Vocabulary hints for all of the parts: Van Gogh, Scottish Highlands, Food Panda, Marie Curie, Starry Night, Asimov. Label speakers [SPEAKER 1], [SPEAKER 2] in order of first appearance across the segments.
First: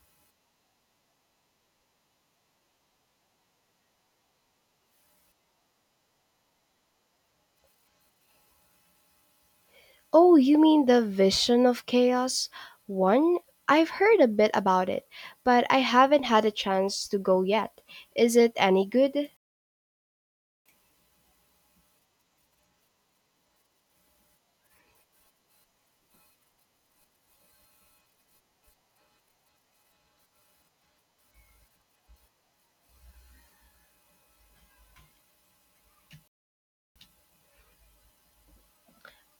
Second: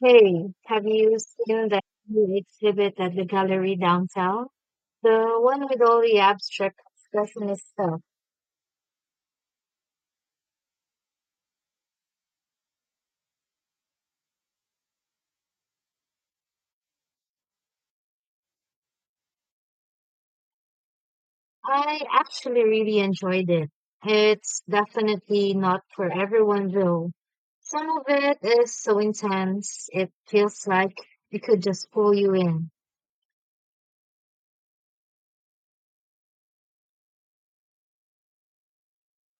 [SPEAKER 1] Hey, have you seen the new exhibit at the gallery downtown? The one with all the abstract expressionist stuff.
[SPEAKER 2] Oh, you mean the Vision of Chaos one? I've heard a bit about it, but I haven't had a chance to go yet. Is it any good?
[SPEAKER 1] I actually really enjoyed it. It's definitely not for everyone though. Some of it is so intense, it feels like it could just pull you in.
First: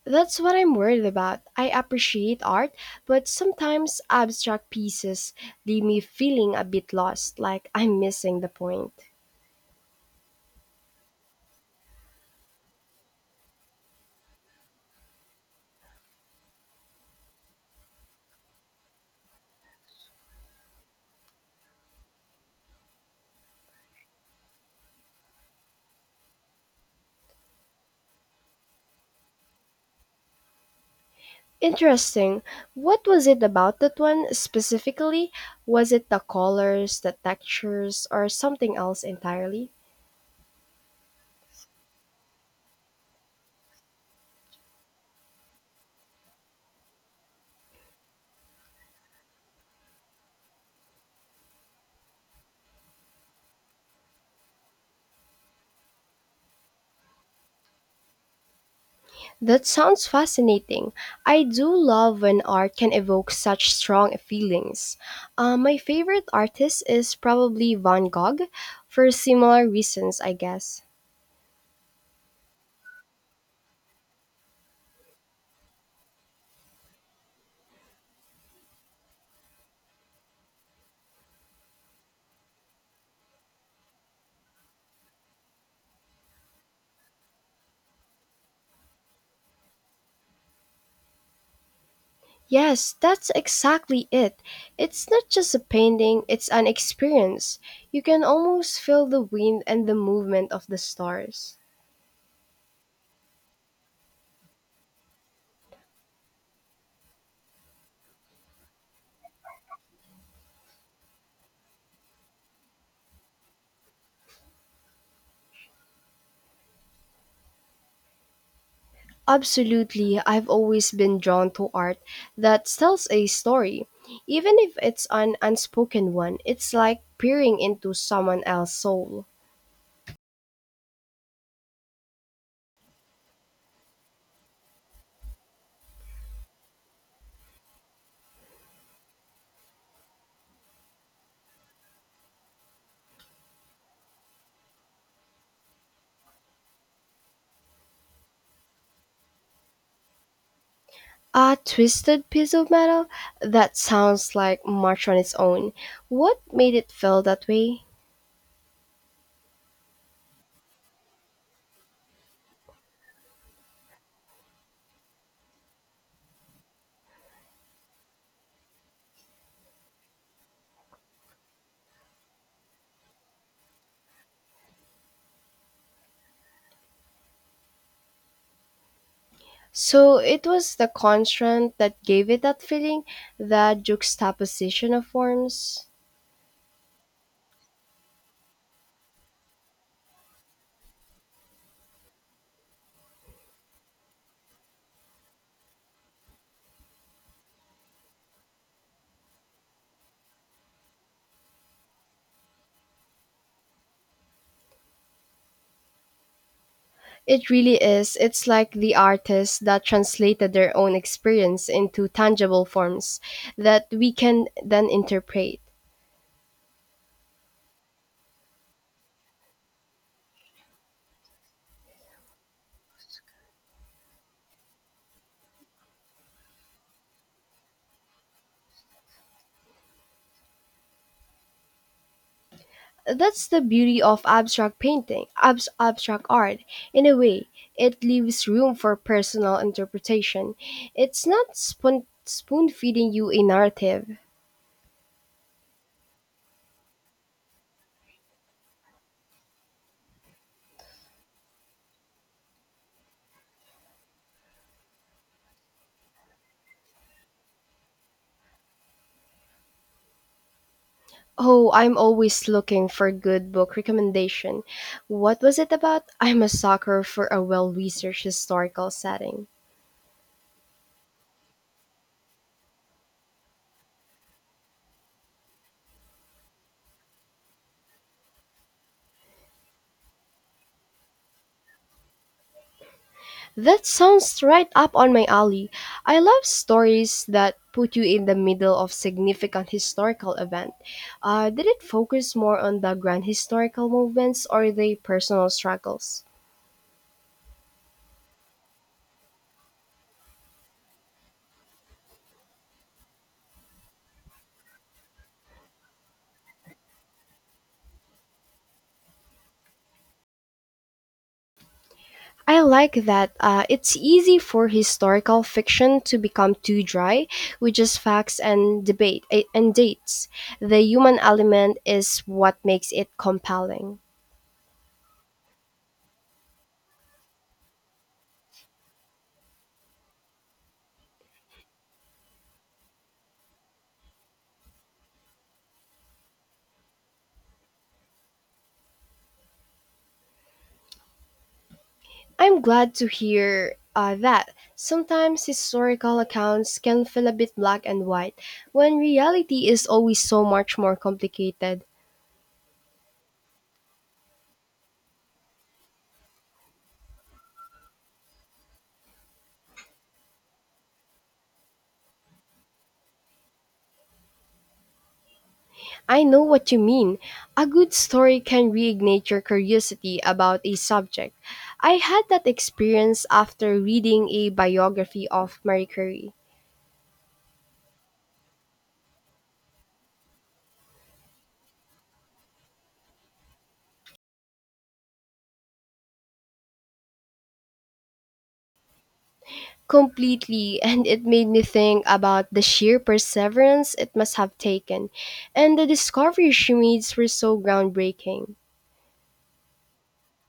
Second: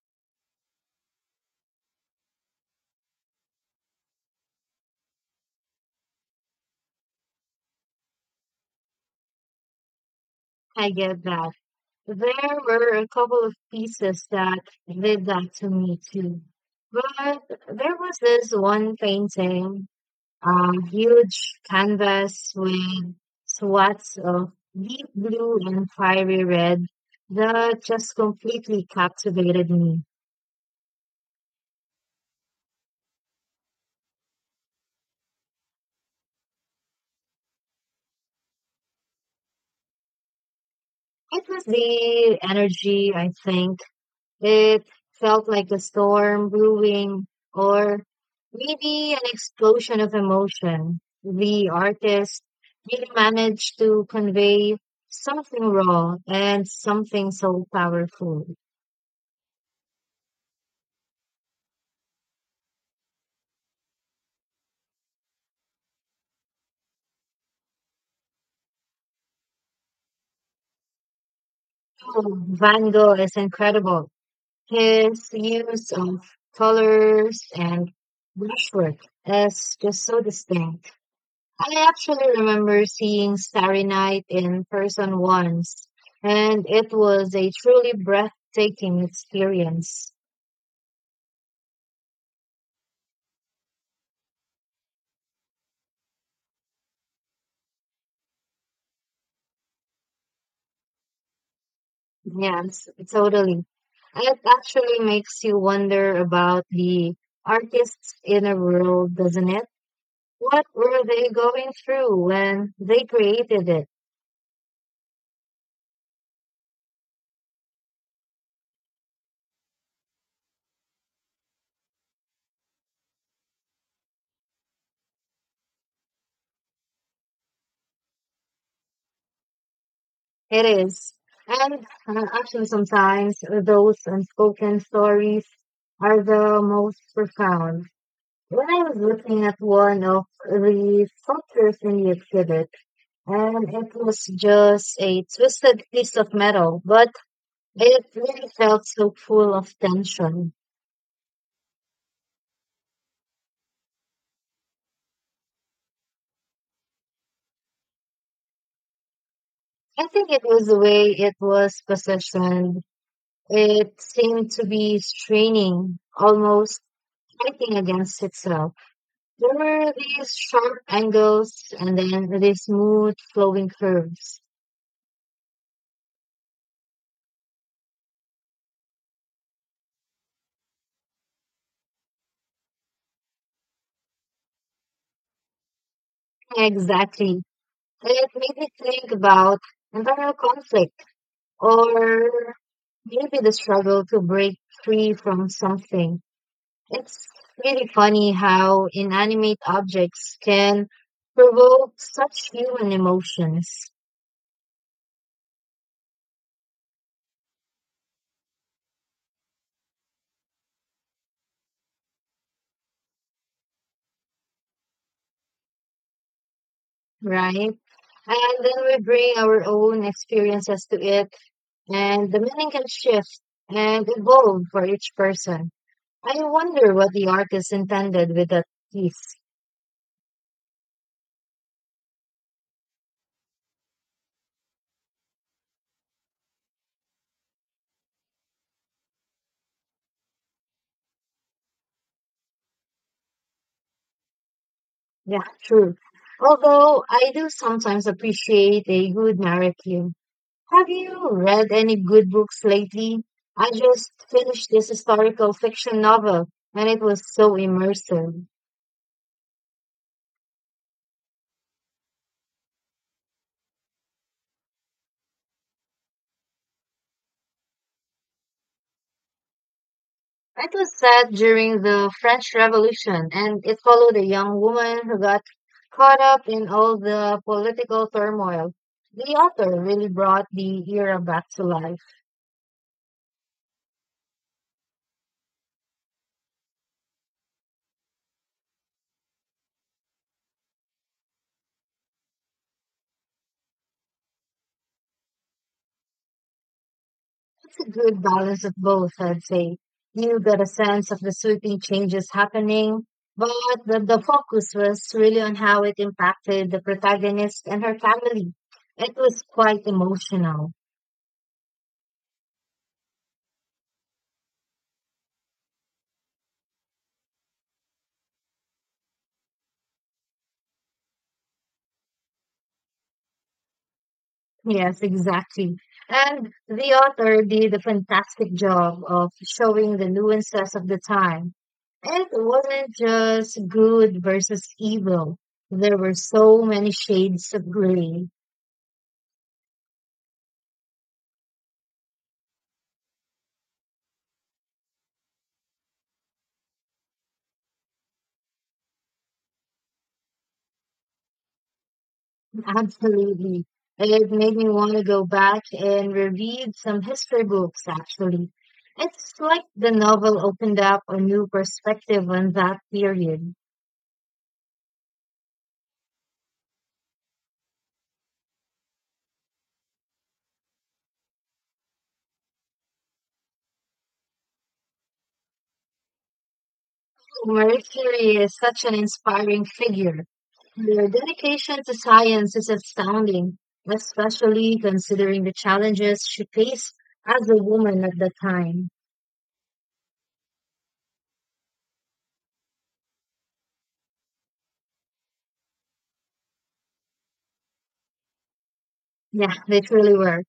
[SPEAKER 2] That's what I'm worried about. I appreciate art, but sometimes abstract pieces leave me feeling a bit lost, like I'm missing the point.
[SPEAKER 1] I get that. There were a couple of pieces that did that to me too. But there was this one painting, a huge canvas with swaths of deep blue and fiery red, that just completely captivated me.
[SPEAKER 2] Interesting. What was it about that one specifically? Was it the colors, the textures, or something else entirely?
[SPEAKER 1] It was the energy, I think. It felt like a storm brewing or maybe an explosion of emotion. The artist really managed to convey something raw and something so powerful.
[SPEAKER 2] That sounds fascinating. I do love when art can evoke such strong feelings. My favorite artist is probably Van Gogh, for similar reasons, I guess.
[SPEAKER 1] Oh, Van Gogh is incredible. His use of colors and brushwork is just so distinct. I actually remember seeing Starry Night in person once, and it was a truly breathtaking experience.
[SPEAKER 2] Yes, that's exactly it. It's not just a painting, it's an experience. You can almost feel the wind and the movement of the stars.
[SPEAKER 1] Yes, totally. It actually makes you wonder about the artist's inner world, doesn't it? What were they going through when they created it?
[SPEAKER 2] Absolutely, I've always been drawn to art that tells a story. Even if it's an unspoken one, it's like peering into someone else's soul.
[SPEAKER 1] It is. And actually, sometimes those unspoken stories are the most profound. When I was looking at one of the sculptures in the exhibit, and it was just a twisted piece of metal, but it really felt so full of tension.
[SPEAKER 2] A twisted piece of metal? That sounds like much on its own. What made it feel that way?
[SPEAKER 1] I think it was the way it was positioned. It seemed to be straining, almost fighting against itself. There were these sharp angles and then these smooth flowing curves.
[SPEAKER 2] So it was the constraint that gave it that feeling, the juxtaposition of forms.
[SPEAKER 1] Exactly. It made me think about internal conflict or maybe the struggle to break free from something. It's really funny how inanimate objects can provoke such human emotions,
[SPEAKER 2] It really is. It's like the artists that translated their own experience into tangible forms that we can then interpret.
[SPEAKER 1] right? And then we bring our own experiences to it, and the meaning can shift and evolve for each person. I wonder what the artist intended with that piece.
[SPEAKER 2] That's the beauty of abstract painting, abstract art. In a way, it leaves room for personal interpretation. It's not spoon feeding you a narrative.
[SPEAKER 1] Yeah, true. Although I do sometimes appreciate a good narrative. Have you read any good books lately? I just finished this historical fiction novel and it was so immersive.
[SPEAKER 2] Oh, I'm always looking for good book recommendation. What was it about? I'm a sucker for a well researched historical setting.
[SPEAKER 1] It was set during the French Revolution and it followed a young woman who got caught up in all the political turmoil. The author really brought the era back to life.
[SPEAKER 2] That sounds right up on my alley. I love stories that put you in the middle of significant historical event. Did it focus more on the grand historical movements or the personal struggles?
[SPEAKER 1] It's a good balance of both, I'd say. You got a sense of the sweeping changes happening, but the focus was really on how it impacted the protagonist and her family. It was quite emotional.
[SPEAKER 2] I like that. It's easy for historical fiction to become too dry, with just facts and debate and dates. The human element is what makes it compelling.
[SPEAKER 1] Yes, exactly. And the author did a fantastic job of showing the nuances of the time. It wasn't just good versus evil. There were so many shades of gray.
[SPEAKER 2] I am glad to hear that. Sometimes historical accounts can feel a bit black and white, when reality is always so much more complicated.
[SPEAKER 1] Absolutely. It made me want to go back and reread some history books, actually. It's like the novel opened up a new perspective on that period.
[SPEAKER 2] I know what you mean. A good story can reignite your curiosity about a subject. I had that experience after reading a biography of Marie Curie.
[SPEAKER 1] Marie Curie is such an inspiring figure. Her dedication to science is astounding, especially considering the challenges she faced as a woman at the time.
[SPEAKER 2] Completely, and it made me think about the sheer perseverance it must have taken, and the discoveries she made were so groundbreaking.
[SPEAKER 1] Yeah, they truly were.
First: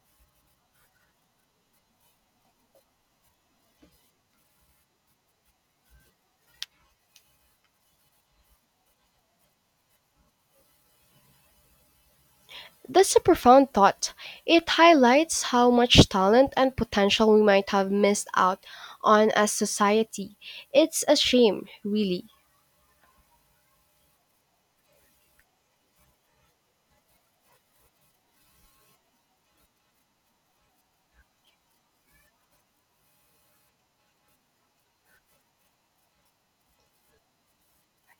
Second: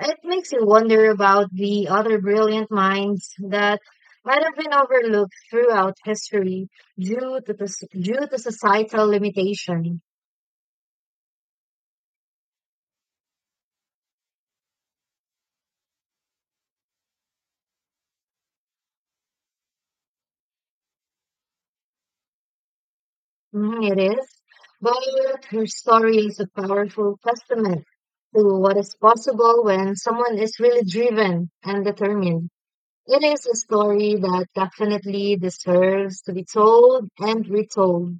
[SPEAKER 1] It makes you wonder about the other brilliant minds that might have been overlooked throughout history due to due to societal limitation.
[SPEAKER 2] That's a profound thought. It highlights how much talent and potential we might have missed out on as society. It's a shame, really.
[SPEAKER 1] Mhm, it is, but her story is a powerful testament to what is possible when someone is really driven and determined. It is a story that definitely deserves to be told and retold.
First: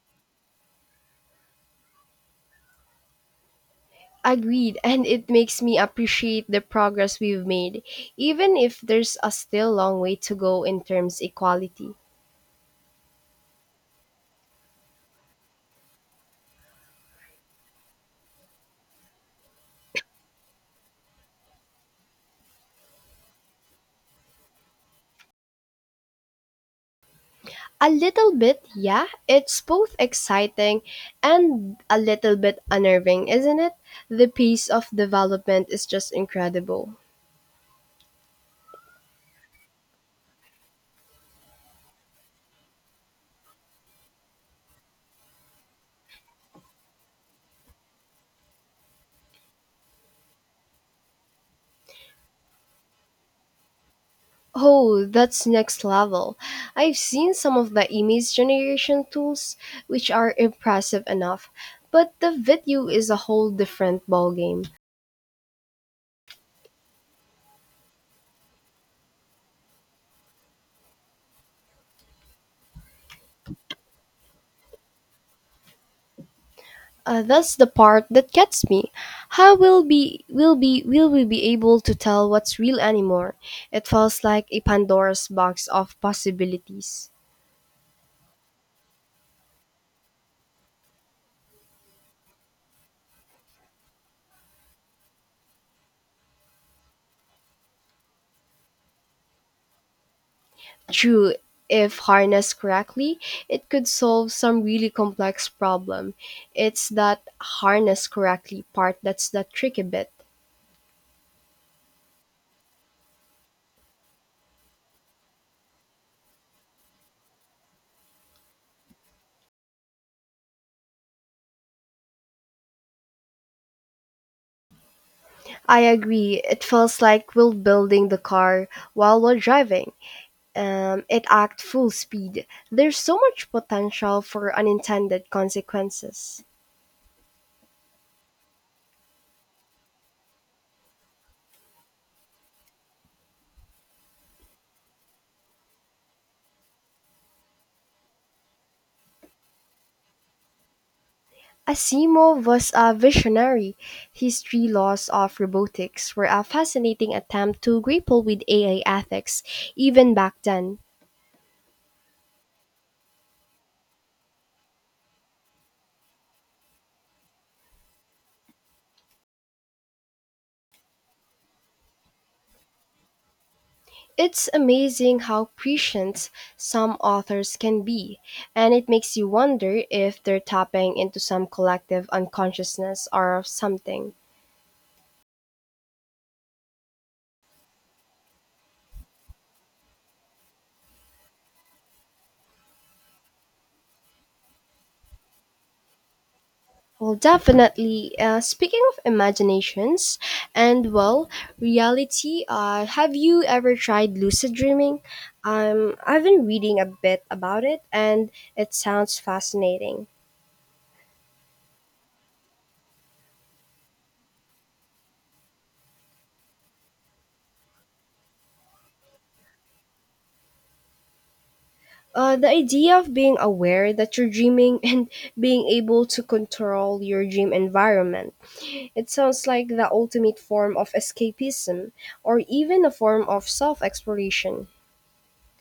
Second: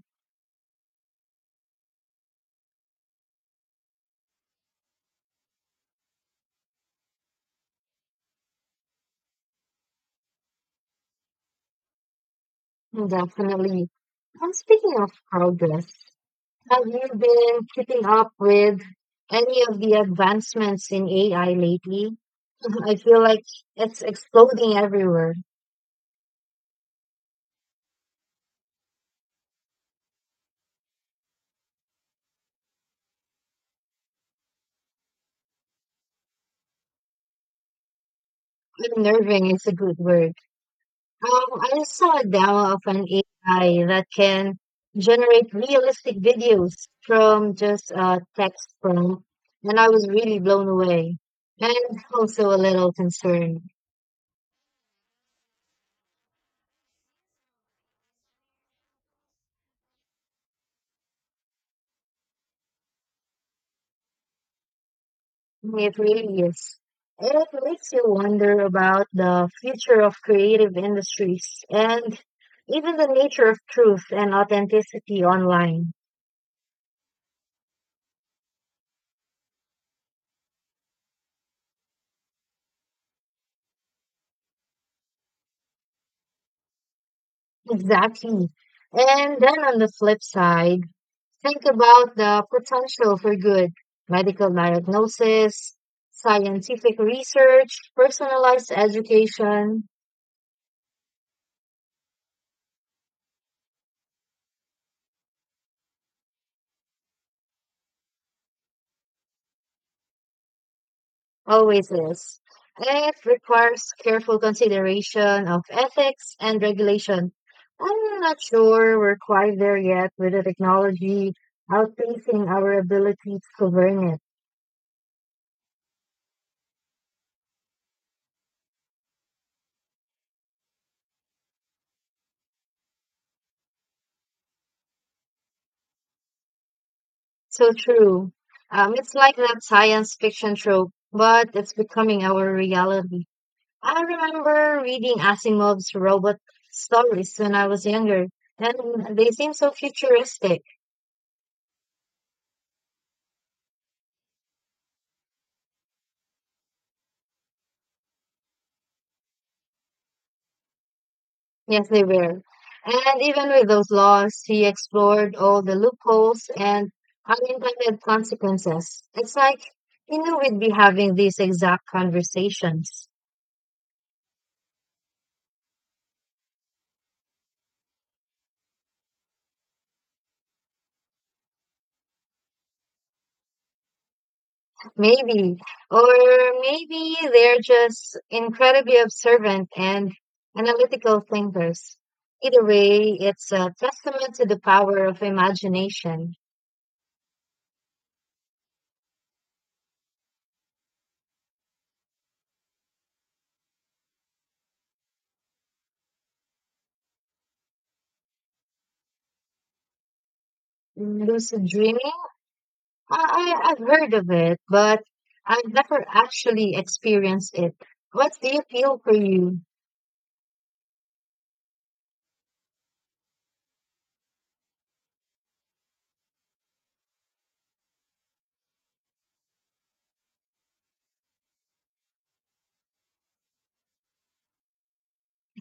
[SPEAKER 2] Agreed, and it makes me appreciate the progress we've made, even if there's a still long way to go in terms equality.
[SPEAKER 1] Definitely. And speaking of progress, have you been keeping up with any of the advancements in AI lately? I feel like it's exploding everywhere.
[SPEAKER 2] A little bit, yeah, it's both exciting and a little bit unnerving, isn't it? The pace of development is just incredible.
[SPEAKER 1] Unnerving is a good word. I saw a demo of an AI that can generate realistic videos from just a text prompt, and I was really blown away and also a little concerned.
[SPEAKER 2] Oh, that's next level. I've seen some of the image generation tools, which are impressive enough, but the video is a whole different ballgame.
[SPEAKER 1] It really is. It makes you wonder about the future of creative industries and even the nature of truth and authenticity online.
[SPEAKER 2] That's the part that gets me. How will we be able to tell what's real anymore? It feels like a Pandora's box of possibilities.
[SPEAKER 1] Exactly. And then on the flip side, think about the potential for good medical diagnosis, scientific research, personalized education.
[SPEAKER 2] True, if harnessed correctly, it could solve some really complex problem. It's that harness correctly part that's the tricky bit.
[SPEAKER 1] Always is. It requires careful consideration of ethics and regulation. I'm not sure we're quite there yet with the technology outpacing our ability to govern it.
[SPEAKER 2] I agree. It feels like we're building the car while we're driving. It acts full speed. There's so much potential for unintended consequences.
[SPEAKER 1] So true. It's like that science fiction trope, but it's becoming our reality. I remember reading Asimov's robot stories when I was younger, and they seem so futuristic.
[SPEAKER 2] Asimov was a visionary. His three laws of robotics were a fascinating attempt to grapple with AI ethics, even back then.
[SPEAKER 1] Yes, they were. And even with those laws, he explored all the loopholes and unintended consequences. It's like he knew we'd be having these exact conversations.
[SPEAKER 2] It's amazing how prescient some authors can be, and it makes you wonder if they're tapping into some collective unconsciousness or something.
[SPEAKER 1] Maybe. Or maybe they're just incredibly observant and analytical thinkers. Either way, it's a testament to the power of imagination.
[SPEAKER 2] Well, definitely. Speaking of imaginations and, well, reality, have you ever tried lucid dreaming? I've been reading a bit about it, and it sounds fascinating.
[SPEAKER 1] Lucid dreaming, I've heard of it, but I've never actually experienced it. What do you feel for you?
[SPEAKER 2] The idea of being aware that you're dreaming and being able to control your dream environment. It sounds like the ultimate form of escapism, or even a form of self exploration.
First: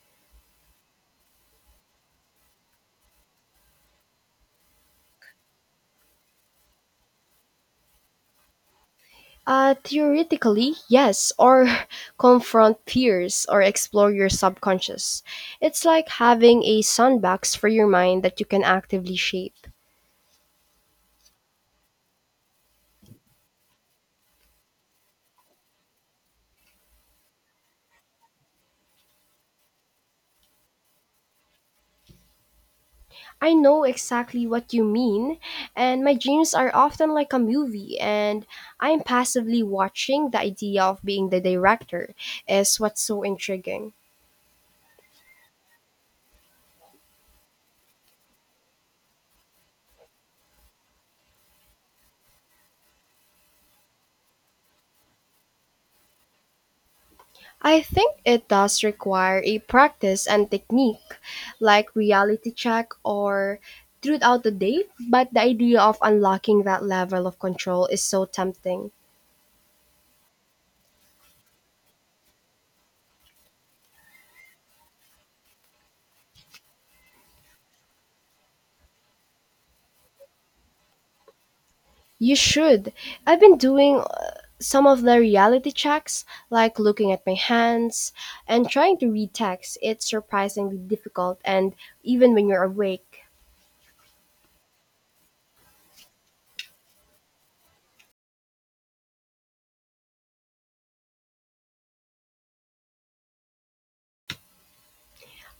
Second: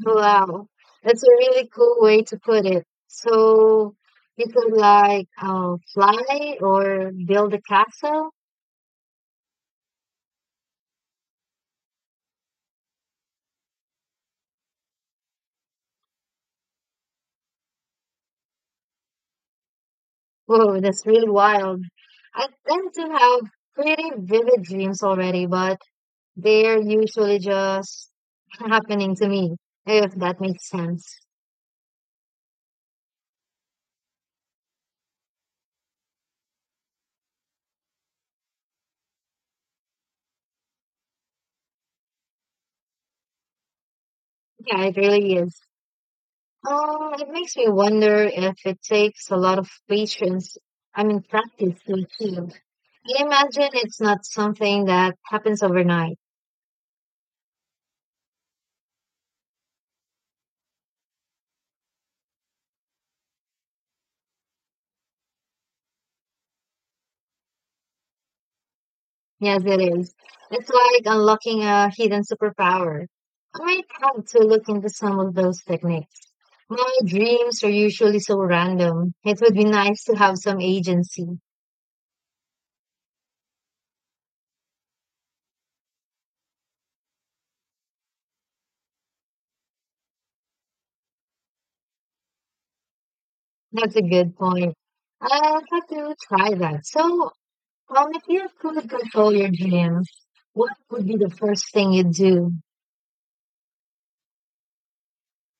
[SPEAKER 1] Wow, that's a really cool way to put it. So you could like fly or build a castle?
[SPEAKER 2] Theoretically, yes, or confront fears or explore your subconscious. It's like having a sandbox for your mind that you can actively shape.
[SPEAKER 1] Whoa, that's really wild. I tend to have pretty vivid dreams already, but they're usually just happening to me, if that makes sense.
[SPEAKER 2] I know exactly what you mean, and my dreams are often like a movie, and I'm passively watching. The idea of being the director is what's so intriguing.
[SPEAKER 1] Yeah, it really is. It makes me wonder if it takes a lot of patience, I mean, practice to achieve. I imagine it's not something that happens overnight.
[SPEAKER 2] I think it does require a practice and technique, like reality check or truth out the date, but the idea of unlocking that level of control is so tempting.
[SPEAKER 1] Yes, it is. It's like unlocking a hidden superpower. I might have to look into some of those techniques. My dreams are usually so random. It would be nice to have some agency.
[SPEAKER 2] You should. I've been doing some of the reality checks, like looking at my hands and trying to read text. It's surprisingly difficult, and even when you're awake.
[SPEAKER 1] That's a good point. I'll have to try that. So, well, if you could control your dreams, what would be the first thing you'd do?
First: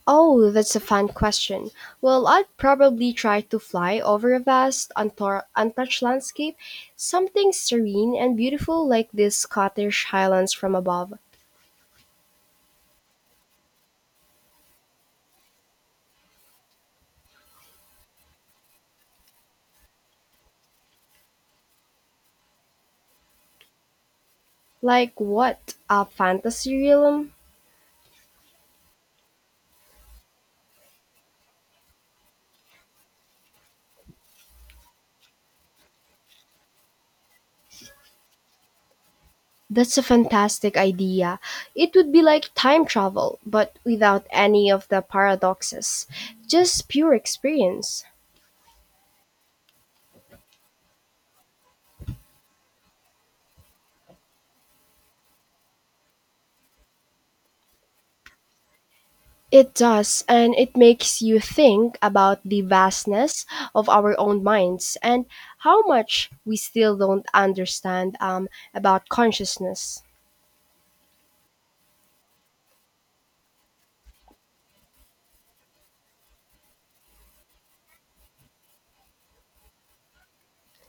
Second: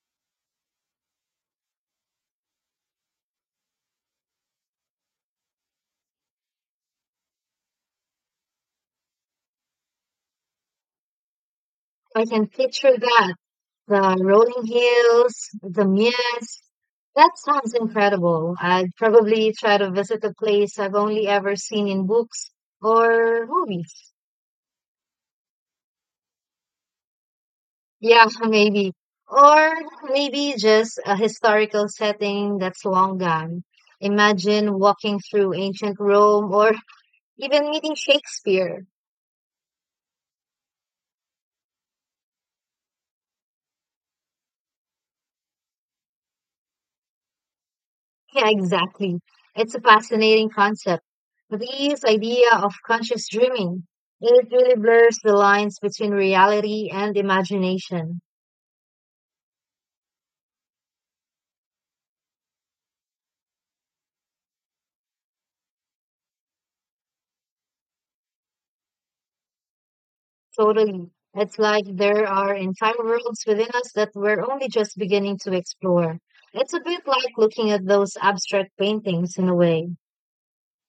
[SPEAKER 2] Oh, that's a fun question. Well, I'd probably try to fly over a vast, untouched landscape, something serene and beautiful like these Scottish Highlands from above.
[SPEAKER 1] I can picture that. The rolling hills, the mist. That sounds incredible. I'd probably try to visit a place I've only ever seen in books or movies.
[SPEAKER 2] Like what? A fantasy realm?
[SPEAKER 1] Yeah, maybe. Or maybe just a historical setting that's long gone. Imagine walking through ancient Rome or even meeting Shakespeare.
[SPEAKER 2] That's a fantastic idea. It would be like time travel, but without any of the paradoxes. Just pure experience.
[SPEAKER 1] Yeah, exactly. It's a fascinating concept. But this idea of conscious dreaming, it really blurs the lines between reality and imagination.
[SPEAKER 2] It does, and it makes you think about the vastness of our own minds and how much we still don't understand about consciousness.
[SPEAKER 1] Totally. It's like there are entire worlds within us that we're only just beginning to explore. It's a bit like looking at those abstract paintings in a way.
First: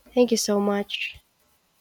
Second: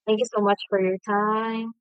[SPEAKER 1] Thank you
[SPEAKER 2] Thank you
[SPEAKER 1] so much
[SPEAKER 2] so
[SPEAKER 1] for your
[SPEAKER 2] much.
[SPEAKER 1] time.